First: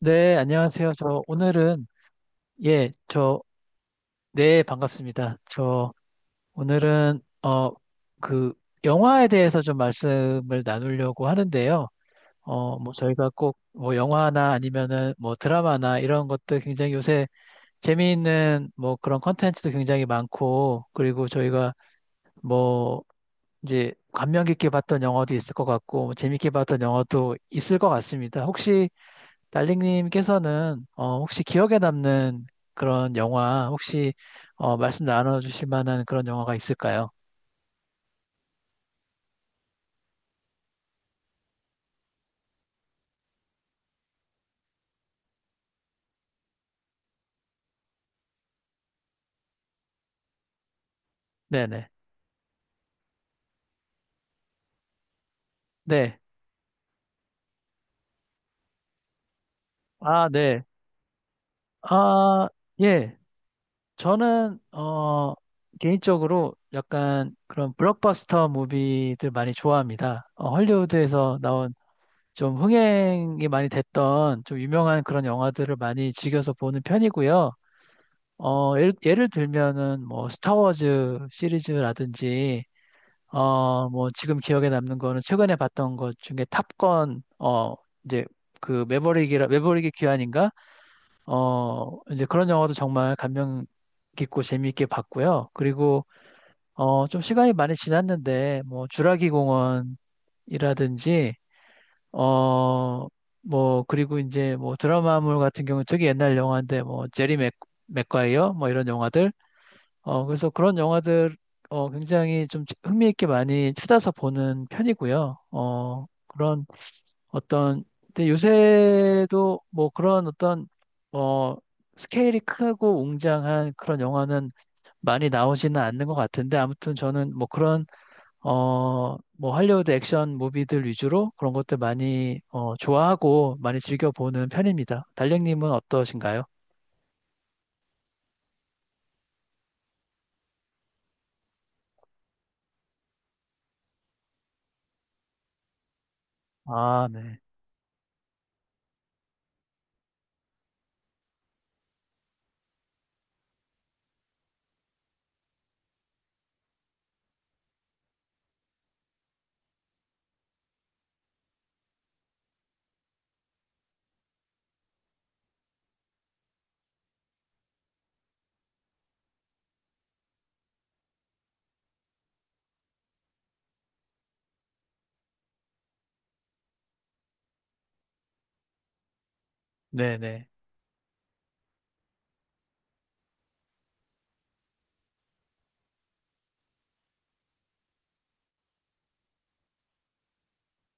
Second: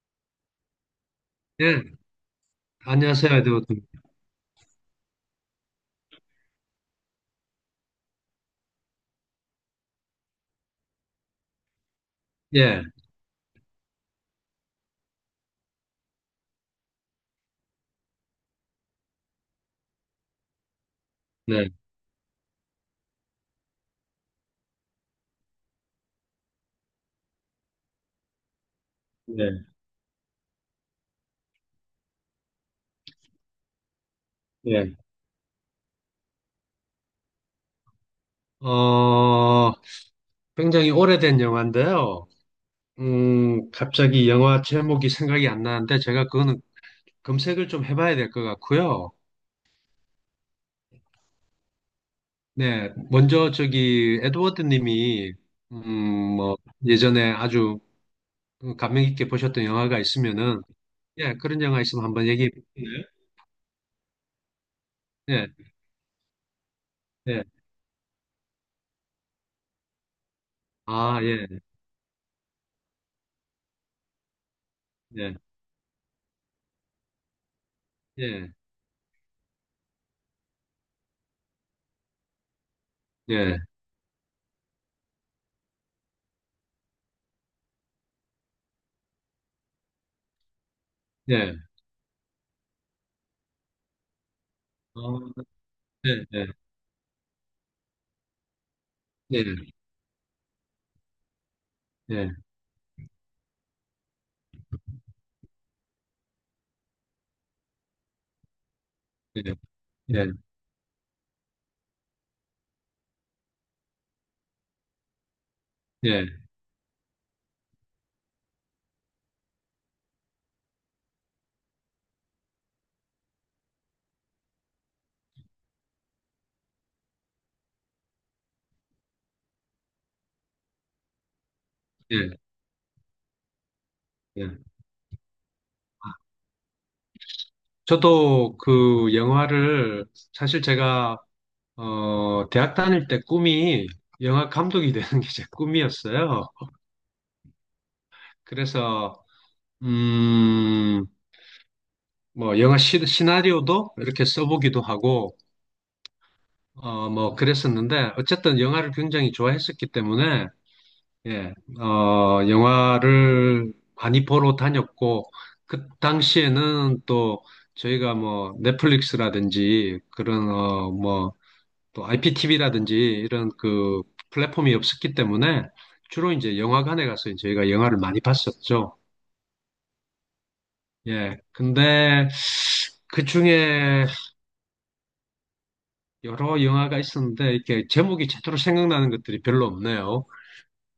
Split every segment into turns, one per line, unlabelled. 네, 안녕하세요. 저
예,
오늘은 예,
안녕하세요, 에드워드.
네, 반갑습니다. 저 오늘은 그 영화에 대해서 좀 말씀을 나누려고 하는데요.
예,
뭐 저희가 꼭 뭐 영화나 아니면은 뭐 드라마나 이런 것들 굉장히 요새 재미있는 뭐 그런 컨텐츠도 굉장히 많고, 그리고
네,
저희가 뭐 이제 감명 깊게 봤던 영화도 있을 것 같고 뭐 재밌게 봤던 영화도 있을 것 같습니다. 혹시
네,
달링님께서는 혹시 기억에 남는 그런 영화 혹시
예.
말씀 나눠주실 만한 그런 영화가 있을까요?
어, 굉장히 오래된 영화인데요. 갑자기 영화 제목이 생각이 안 나는데 제가 그거는 검색을 좀 해봐야 될 것 같고요.
네네.
네, 먼저 저기 에드워드 님이
네.
뭐 예전에 아주 감명 깊게 보셨던 영화가
아,
있으면은
네.
예, 그런 영화 있으면 한번
아,
얘기해 보세요.
예. 저는
예,
개인적으로 약간
예.
그런 블록버스터 무비들 많이 좋아합니다.
아,
헐리우드에서
예,
나온 좀 흥행이 많이 됐던 좀 유명한 그런
예,
영화들을 많이 즐겨서 보는 편이고요.
예,
예를 들면은 뭐 스타워즈 시리즈라든지,
예,
뭐, 지금 기억에 남는 거는 최근에 봤던 것 중에 탑건, 이제 그 매버릭의 귀환인가?
예.
이제 그런 영화도 정말 감명 깊고 재미있게
어,
봤고요. 그리고,
예, 예,
좀 시간이 많이 지났는데, 뭐, 주라기
예.
공원이라든지,
예.
어, 뭐, 그리고 이제 뭐 드라마물 같은 경우 되게 옛날 영화인데, 뭐, 제리 맥과이어, 뭐 이런 영화들.
예, 예,
그래서 그런 영화들 굉장히 좀 흥미있게 많이 찾아서 보는 편이고요. 어,
예,
그런 어떤 근데 요새도 뭐 그런 어떤 어, 스케일이 크고 웅장한 그런 영화는 많이 나오지는 않는 것 같은데, 아무튼 저는 뭐 그런 뭐 할리우드 액션 무비들 위주로 그런 것들
예,
많이 좋아하고 많이 즐겨 보는
예.
편입니다. 달링님은 어떠신가요?
저도 그 영화를 사실 제가 대학 다닐 때 꿈이 영화 감독이 되는 게 제 꿈이었어요.
아, 네.
그래서 음 뭐 영화 시나리오도 이렇게 써보기도 하고 뭐 그랬었는데 어쨌든 영화를 굉장히 좋아했었기 때문에 예, 영화를 많이 보러 다녔고, 그 당시에는 또 저희가 뭐 넷플릭스라든지 그런, 뭐 또 IPTV라든지 이런 그 플랫폼이 없었기 때문에 주로 이제 영화관에 가서 저희가 영화를 많이 봤었죠.
네네.
예, 근데 그 중에 여러 영화가 있었는데 이렇게 제목이 제대로 생각나는 것들이 별로 없네요.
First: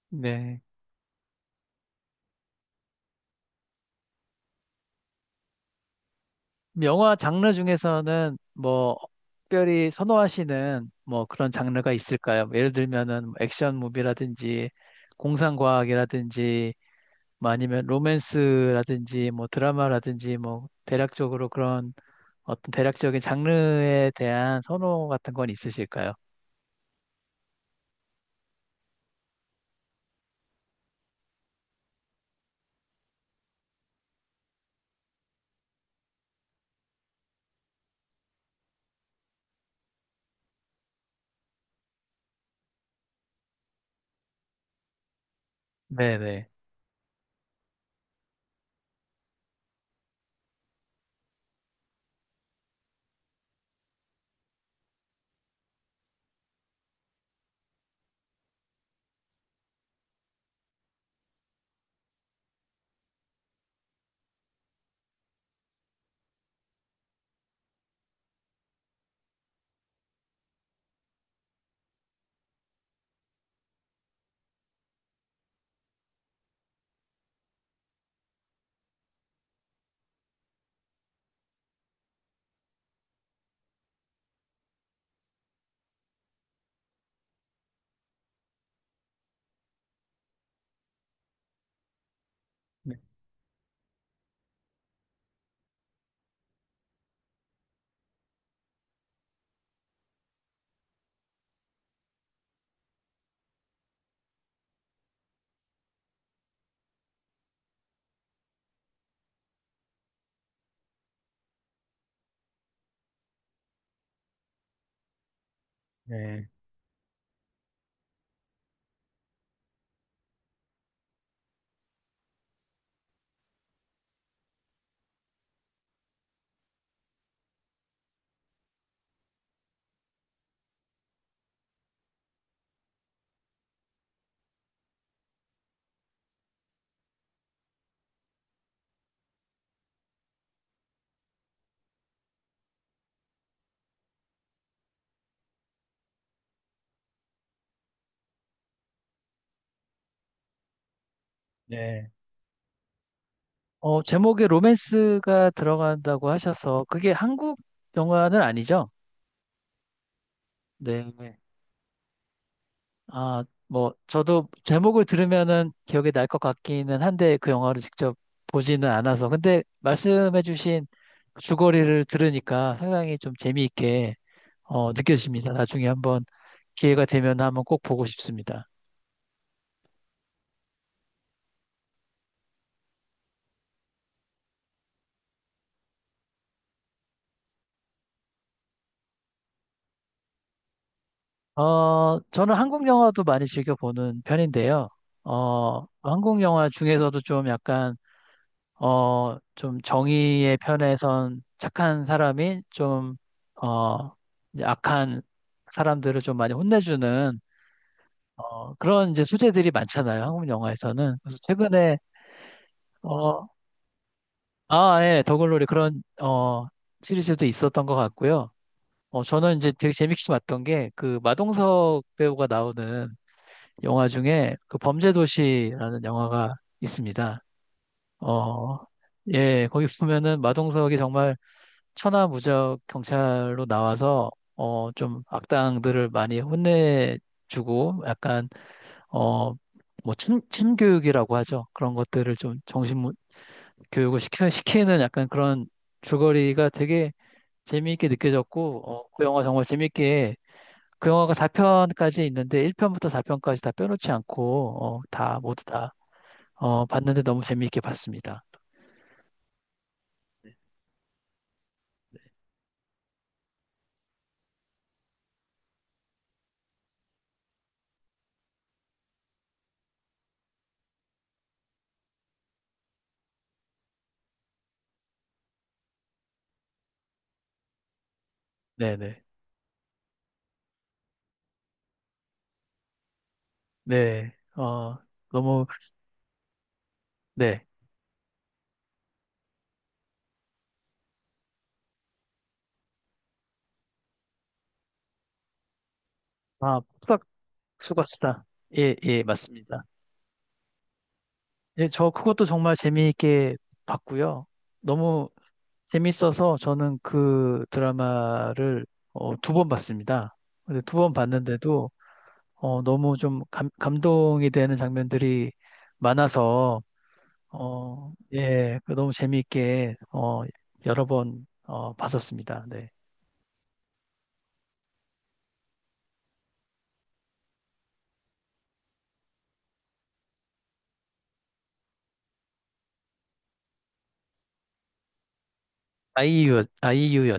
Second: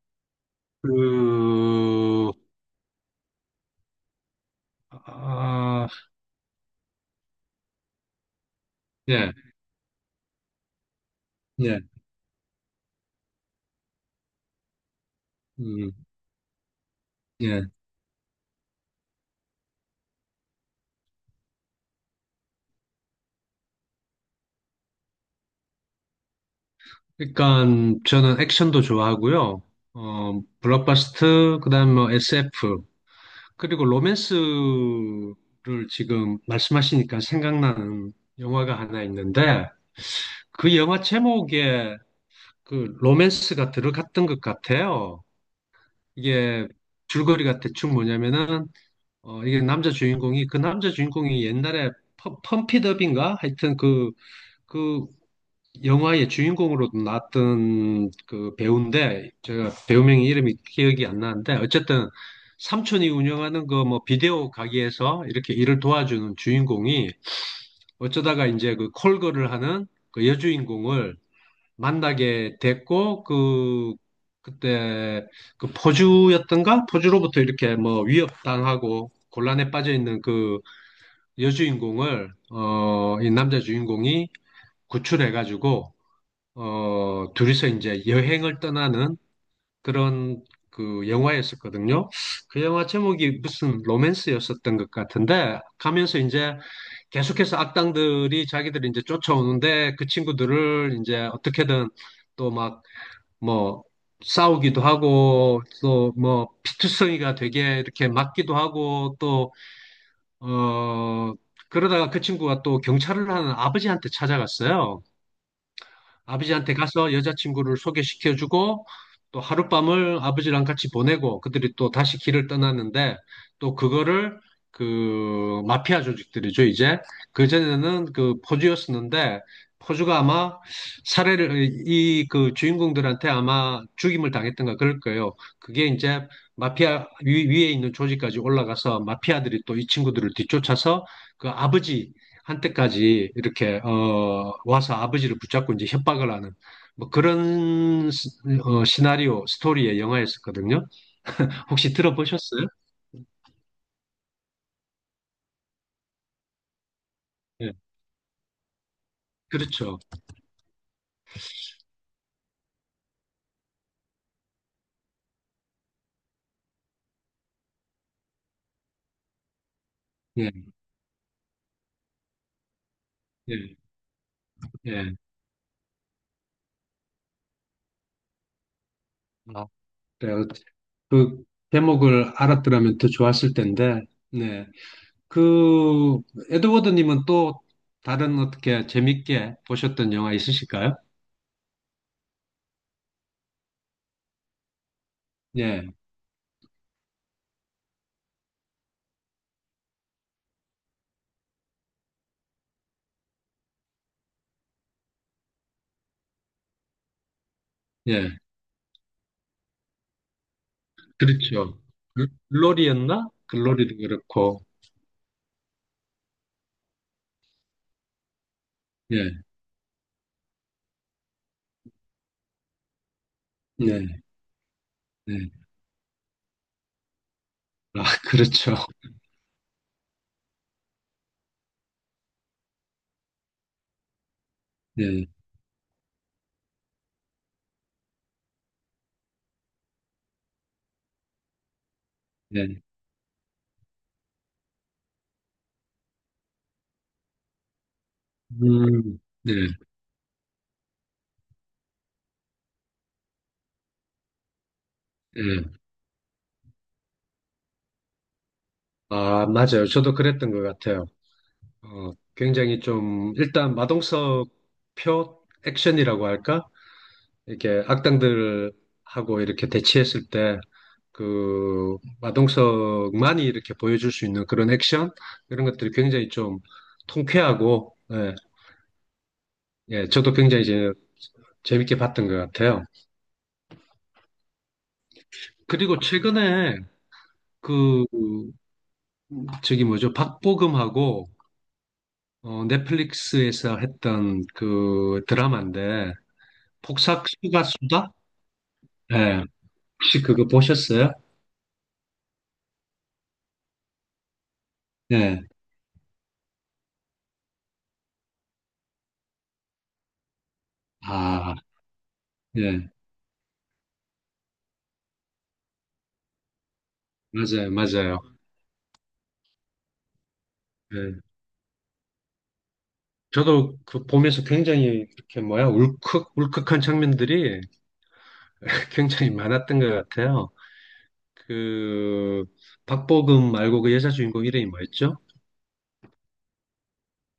네.
그, 아,
영화 장르 중에서는 뭐
예,
특별히 선호하시는 뭐 그런
예.
장르가 있을까요? 뭐 예를 들면은 뭐 액션 무비라든지,
음.
공상과학이라든지, 뭐
예.
아니면 로맨스라든지 뭐 드라마라든지 뭐 대략적으로 그런 어떤 대략적인 장르에 대한 선호 같은 건 있으실까요?
그러니까 저는 액션도 좋아하고요. 어, 블록버스터, 그다음에 뭐 SF, 그리고 로맨스를 지금 말씀하시니까 생각나는 영화가 하나 있는데 그 영화 제목에 그 로맨스가 들어갔던 것 같아요.
네네.
이게 줄거리가 대충 뭐냐면은 이게 남자 주인공이 옛날에 펌피업인가 하여튼 그그 영화의 주인공으로 나왔던 그 배우인데 제가 배우명 이름이 기억이 안 나는데 어쨌든 삼촌이 운영하는 그 뭐 비디오 가게에서 이렇게 일을 도와주는 주인공이 어쩌다가 이제 그 콜걸을 하는 그 여주인공을 만나게 됐고 그때 그 포주였던가 포주로부터 이렇게 뭐 위협당하고 곤란에 빠져 있는 그 여주인공을 이 남자 주인공이 구출해가지고 둘이서 이제 여행을 떠나는 그런 그 영화였었거든요. 그 영화
네.
제목이 무슨 로맨스였었던 것 같은데 가면서 이제 계속해서 악당들이 자기들이 이제 쫓아오는데 그 친구들을 이제 어떻게든 또 막 뭐 싸우기도 하고 또 뭐 피투성이가 되게 이렇게 맞기도 하고 또 어 그러다가 그 친구가 또 경찰을 하는 아버지한테 찾아갔어요.
네.
아버지한테 가서 여자친구를 소개시켜주고 또 하룻밤을 아버지랑 같이 보내고 그들이 또 다시 길을 떠났는데 또 그거를 그 마피아 조직들이죠 이제 그전에는 그 포주였었는데 포주가 아마 살해를 이 그 주인공들한테 아마 죽임을 당했던가 그럴 거예요. 그게 이제 마피아 위에 있는 조직까지 올라가서 마피아들이 또 이 친구들을 뒤쫓아서 그 아버지 한때까지 이렇게 와서 아버지를 붙잡고 이제 협박을 하는 뭐 그런 시나리오 스토리의 영화였었거든요. 혹시
네.
들어보셨어요?
제목에 로맨스가 들어간다고 하셔서 그게 한국
예,
영화는 아니죠?
그렇죠.
네. 아, 뭐, 저도 제목을 들으면은 기억이 날 것 같기는 한데 그 영화를 직접 보지는 않아서. 근데
예,
말씀해주신 그 줄거리를 들으니까 상당히 좀
예,
재미있게
예.
느껴집니다. 나중에 한번 기회가 되면 한번 꼭 보고 싶습니다.
아, 그래요. 그 제목을 알았더라면 더 좋았을 텐데, 네. 그 에드워드님은 또 다른 어떻게 재밌게 보셨던 영화 있으실까요?
저는 한국 영화도 많이 즐겨 보는 편인데요.
예,
한국 영화 중에서도 좀 약간 좀 정의의 편에선 착한 사람이 좀, 어, 이제 악한 사람들을 좀 많이 혼내주는,
예,
그런 이제 소재들이 많잖아요. 한국 영화에서는. 그래서
그렇죠.
최근에,
글로리였나?
어,
글로리도 그렇고,
아, 예, 더글로리 그런, 시리즈도 있었던 것 같고요.
예,
저는 이제 되게 재밌게 봤던 게 그 마동석 배우가 나오는 영화
예,
중에 그
예.
범죄도시라는 영화가 있습니다.
아, 그렇죠.
어, 예, 거기 보면은 마동석이 정말 천하무적 경찰로 나와서 좀
네,
악당들을 많이 혼내주고 약간 어 뭐 침교육이라고 하죠. 그런 것들을 좀
네.
교육을 시키는 약간 그런 줄거리가 되게 재미있게 느껴졌고, 그 영화
네,
정말 재미있게 그 영화가 4편까지 있는데 1편부터 4편까지 다 빼놓지 않고 다 모두
네.
다 봤는데 너무 재미있게 봤습니다.
아, 맞아요. 저도 그랬던 것 같아요. 어, 굉장히 좀, 일단 마동석 표 액션이라고 할까? 이렇게 악당들하고 이렇게 대치했을 때, 그, 마동석만이 이렇게 보여줄 수 있는 그런 액션? 이런 것들이 굉장히 좀 통쾌하고, 예,
네네.
예, 저도 굉장히 이제 재밌게 봤던 것 같아요.
네. 너무
그리고 최근에
네.
그 저기 뭐죠? 박보검하고 넷플릭스에서 했던 그 드라마인데
아,
폭삭수가 수다?
수고하셨다. 예, 예,
예.
맞습니다.
혹시 그거 보셨어요?
예, 저 그것도 정말 재미있게 봤고요. 너무
예.
재밌어서 저는 그 드라마를 두번 봤습니다. 근데 두 번
아,
봤는데도
예.
너무 좀 감동이 되는 장면들이 많아서
맞아요. 맞아요.
예, 그 너무 재미있게 여러
예.
번 봤었습니다. 네.
저도 그 보면서 굉장히 이렇게 뭐야? 울컥 울컥한 장면들이 굉장히 많았던 것 같아요. 그 박보검 말고 그 여자 주인공 이름이 뭐였죠?
아이유,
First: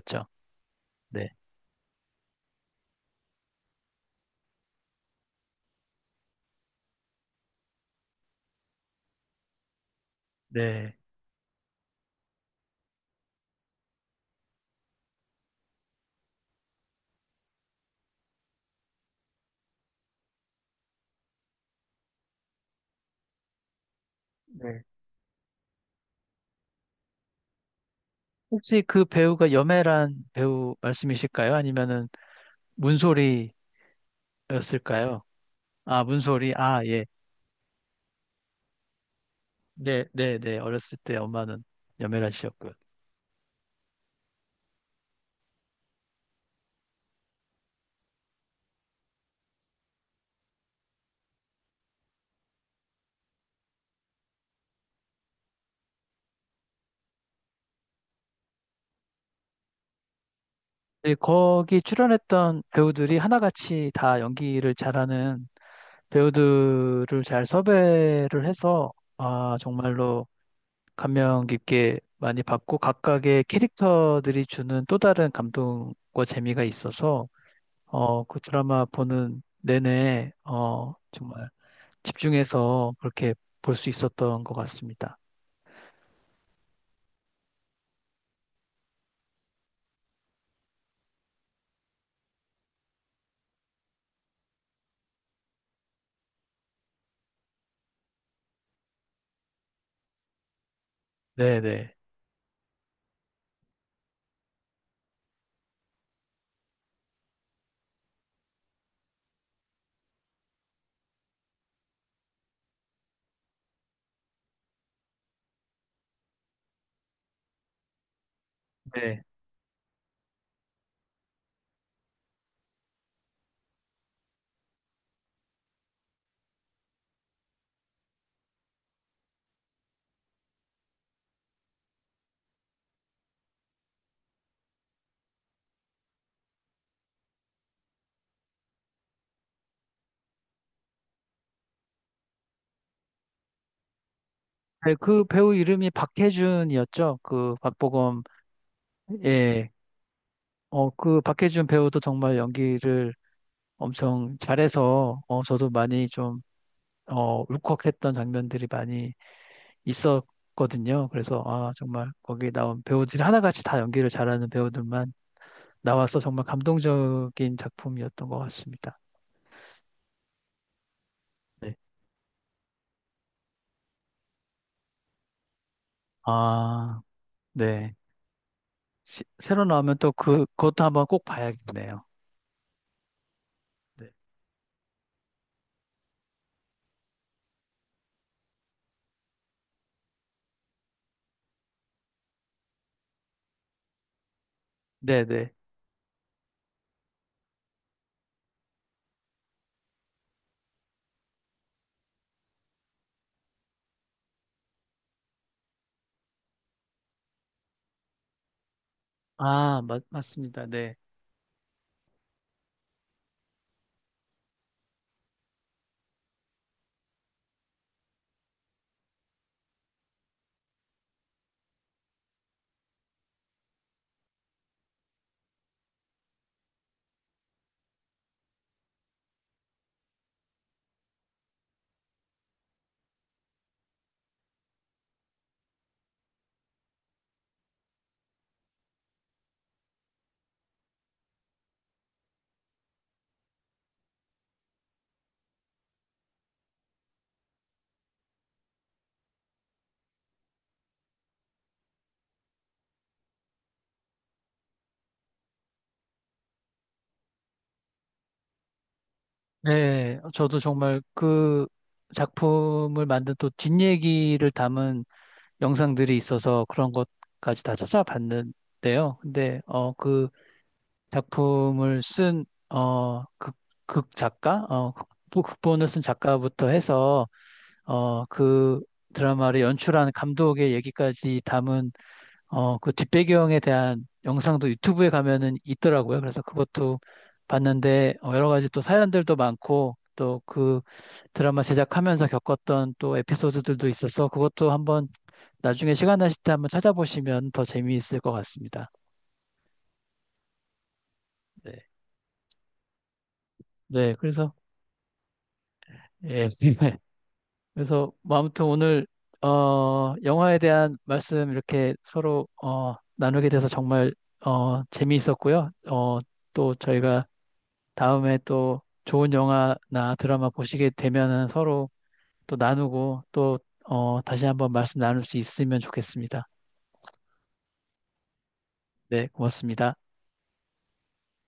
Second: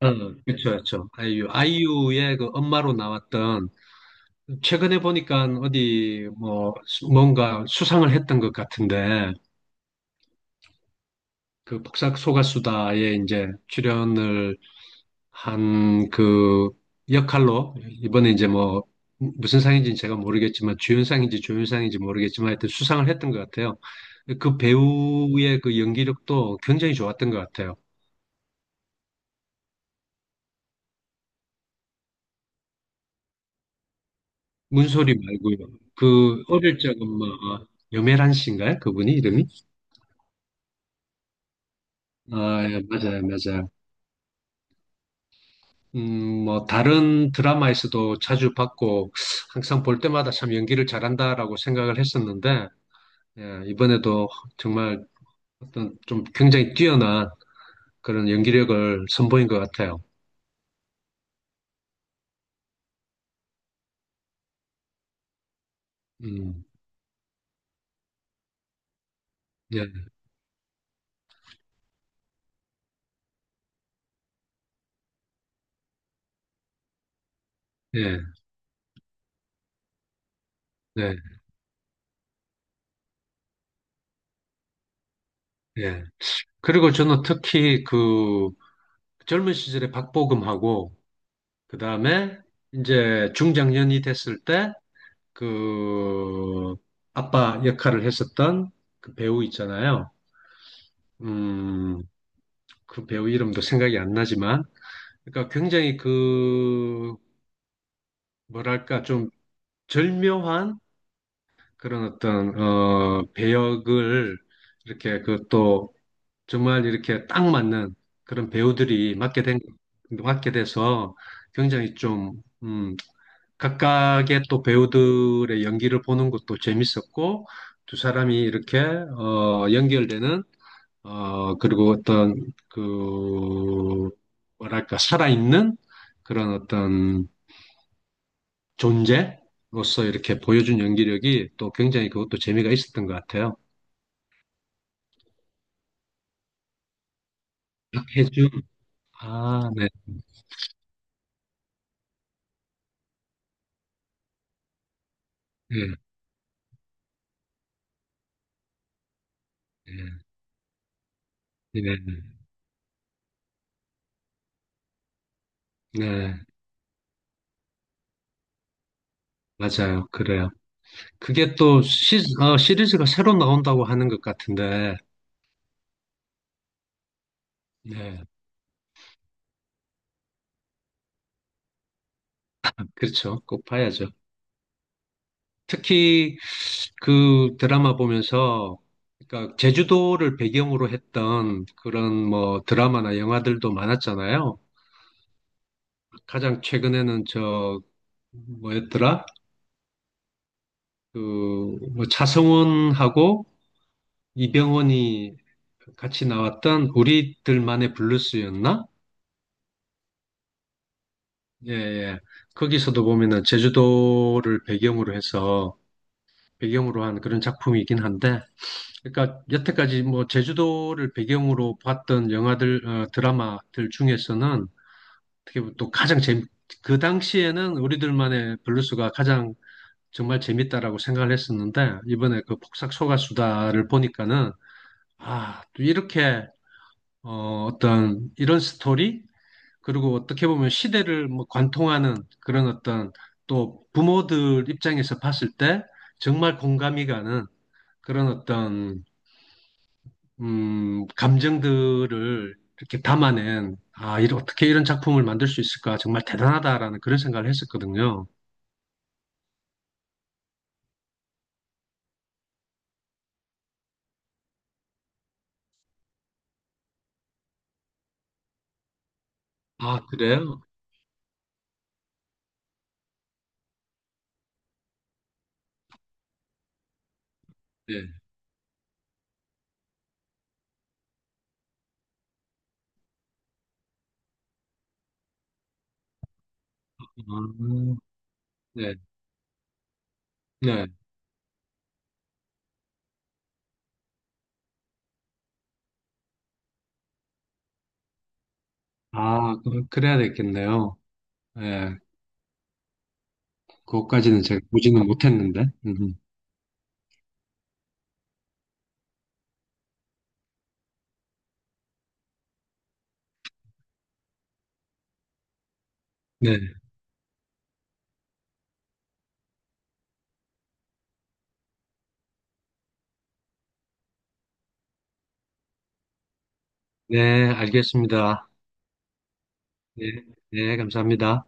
어, 그렇죠, 그렇죠.
네.
아이유, 아이유의 그 엄마로 나왔던 최근에 보니까 어디 뭐 뭔가 수상을 했던 것 같은데
네.
그복사 소가수다에 이제 출연을 한 그 역할로 이번에 이제 뭐 무슨 상인지는 제가 모르겠지만 주연상인지 조연상인지 모르겠지만 하여튼 수상을 했던 것 같아요. 그
네.
배우의 그 연기력도 굉장히 좋았던 것 같아요.
혹시 그 배우가 염혜란 배우 말씀이실까요? 아니면은 문소리였을까요?
문소리 말고요.
아,
그
문소리.
어릴
아, 예.
적은 뭐 여메란 씨인가요? 그분이 이름이?
네, 네, 네. 어렸을 때 엄마는 염혜라
아,
씨였고요.
예, 맞아요, 맞아요. 뭐, 다른 드라마에서도 자주 봤고, 항상 볼 때마다 참 연기를 잘한다라고 생각을 했었는데, 예, 이번에도 정말 어떤 좀 굉장히 뛰어난 그런 연기력을 선보인 것 같아요.
네, 거기 출연했던 배우들이 하나같이 다 연기를 잘하는
음,
배우들을 잘 섭외를 해서 아,
예,
정말로 감명 깊게 많이 받고 각각의 캐릭터들이 주는 또 다른 감동과 재미가 있어서
예,
그 드라마 보는 내내
예,
정말 집중해서 그렇게 볼 수 있었던 것 같습니다.
예. 그리고 저는 특히 그 젊은 시절에 박보검하고, 그 다음에 이제 중장년이 됐을 때, 그 아빠 역할을 했었던 그 배우 있잖아요.
네네.
음, 그 배우 이름도 생각이 안 나지만, 그러니까 굉장히 그, 뭐랄까, 좀 절묘한 그런 어떤, 배역을 이렇게 그 또 정말 이렇게 딱 맞는 그런 배우들이
네.
맡게 돼서 굉장히 좀, 각각의 또 배우들의 연기를 보는 것도 재밌었고, 두 사람이 이렇게, 연결되는 그리고 어떤, 그, 뭐랄까, 살아있는 그런 어떤 존재로서 이렇게 보여준 연기력이 또 굉장히 그것도 재미가 있었던 것 같아요.
네, 그 배우 이름이 박해준이었죠. 그 박보검,
박해준, 아,
예.
네,
그 박해준 배우도 정말 연기를 엄청 잘해서, 저도
네,
많이 좀, 울컥했던 장면들이 많이 있었거든요. 그래서, 아,
네, 네,
정말 거기 나온 배우들이 하나같이 다 연기를 잘하는 배우들만 나와서
네,
정말 감동적인 작품이었던 것 같습니다.
맞아요. 그래요. 그게
네.
또 시리즈가 새로 나온다고 하는 것 같은데,
아, 네.
네,
새로 나오면 또 그것도 한번 꼭 봐야겠네요.
그렇죠. 꼭 봐야죠.
네.
특히 그 드라마 보면서 그러니까 제주도를 배경으로 했던 그런 뭐 드라마나 영화들도 많았잖아요.
네네.
가장 최근에는 저 뭐였더라? 그뭐 차성원하고 이병헌이 같이 나왔던 우리들만의 블루스였나?
아, 맞습니다. 네.
예, 예. 거기서도 보면은 제주도를 배경으로 해서 배경으로 한 그런 작품이긴 한데 그러니까 여태까지 뭐 제주도를 배경으로 봤던 영화들, 어, 드라마들 중에서는 어떻게 보면 또 그 당시에는 우리들만의 블루스가 가장 정말 재밌다라고 생각을 했었는데 이번에 그 폭삭 소가수다를 보니까는 아, 또 이렇게 어떤 이런 스토리 그리고 어떻게 보면 시대를 뭐 관통하는 그런 어떤 또 부모들 입장에서 봤을 때 정말 공감이 가는 그런 어떤 감정들을 이렇게 담아낸, 아, 이런, 어떻게 이런 작품을 만들 수 있을까? 정말 대단하다라는 그런 생각을 했었거든요.
네, 저도 정말 그 작품을 만든 또 뒷얘기를 담은 영상들이 있어서 그런 것까지 다 찾아봤는데요. 근데,
아,
그
그래요?
작품을 쓴, 극 작가? 극본을 쓴 작가부터 해서,
네.
그 드라마를 연출한 감독의 얘기까지 담은 그 뒷배경에 대한 영상도 유튜브에 가면은 있더라고요. 그래서 그것도
음,
봤는데 여러 가지 또
네.
사연들도 많고 또 그
네.
드라마 제작하면서 겪었던 또 에피소드들도 있어서 그것도 한번 나중에 시간 나실 때 한번 찾아보시면 더 재미있을 것 같습니다.
아, 그래야 되겠네요.
네.
네.
네,
그것까지는
그래서
제가 보지는 못했는데.
예. 그래서 뭐 아무튼 오늘 영화에 대한 말씀 이렇게 서로 나누게 돼서 정말 재미있었고요.
네.
또 저희가 다음에 또 좋은 영화나 드라마 보시게 되면은 서로 또 나누고 또 다시 한번 말씀 나눌 수 있으면 좋겠습니다.
네, 알겠습니다.
네, 고맙습니다.
네. 네, 감사합니다.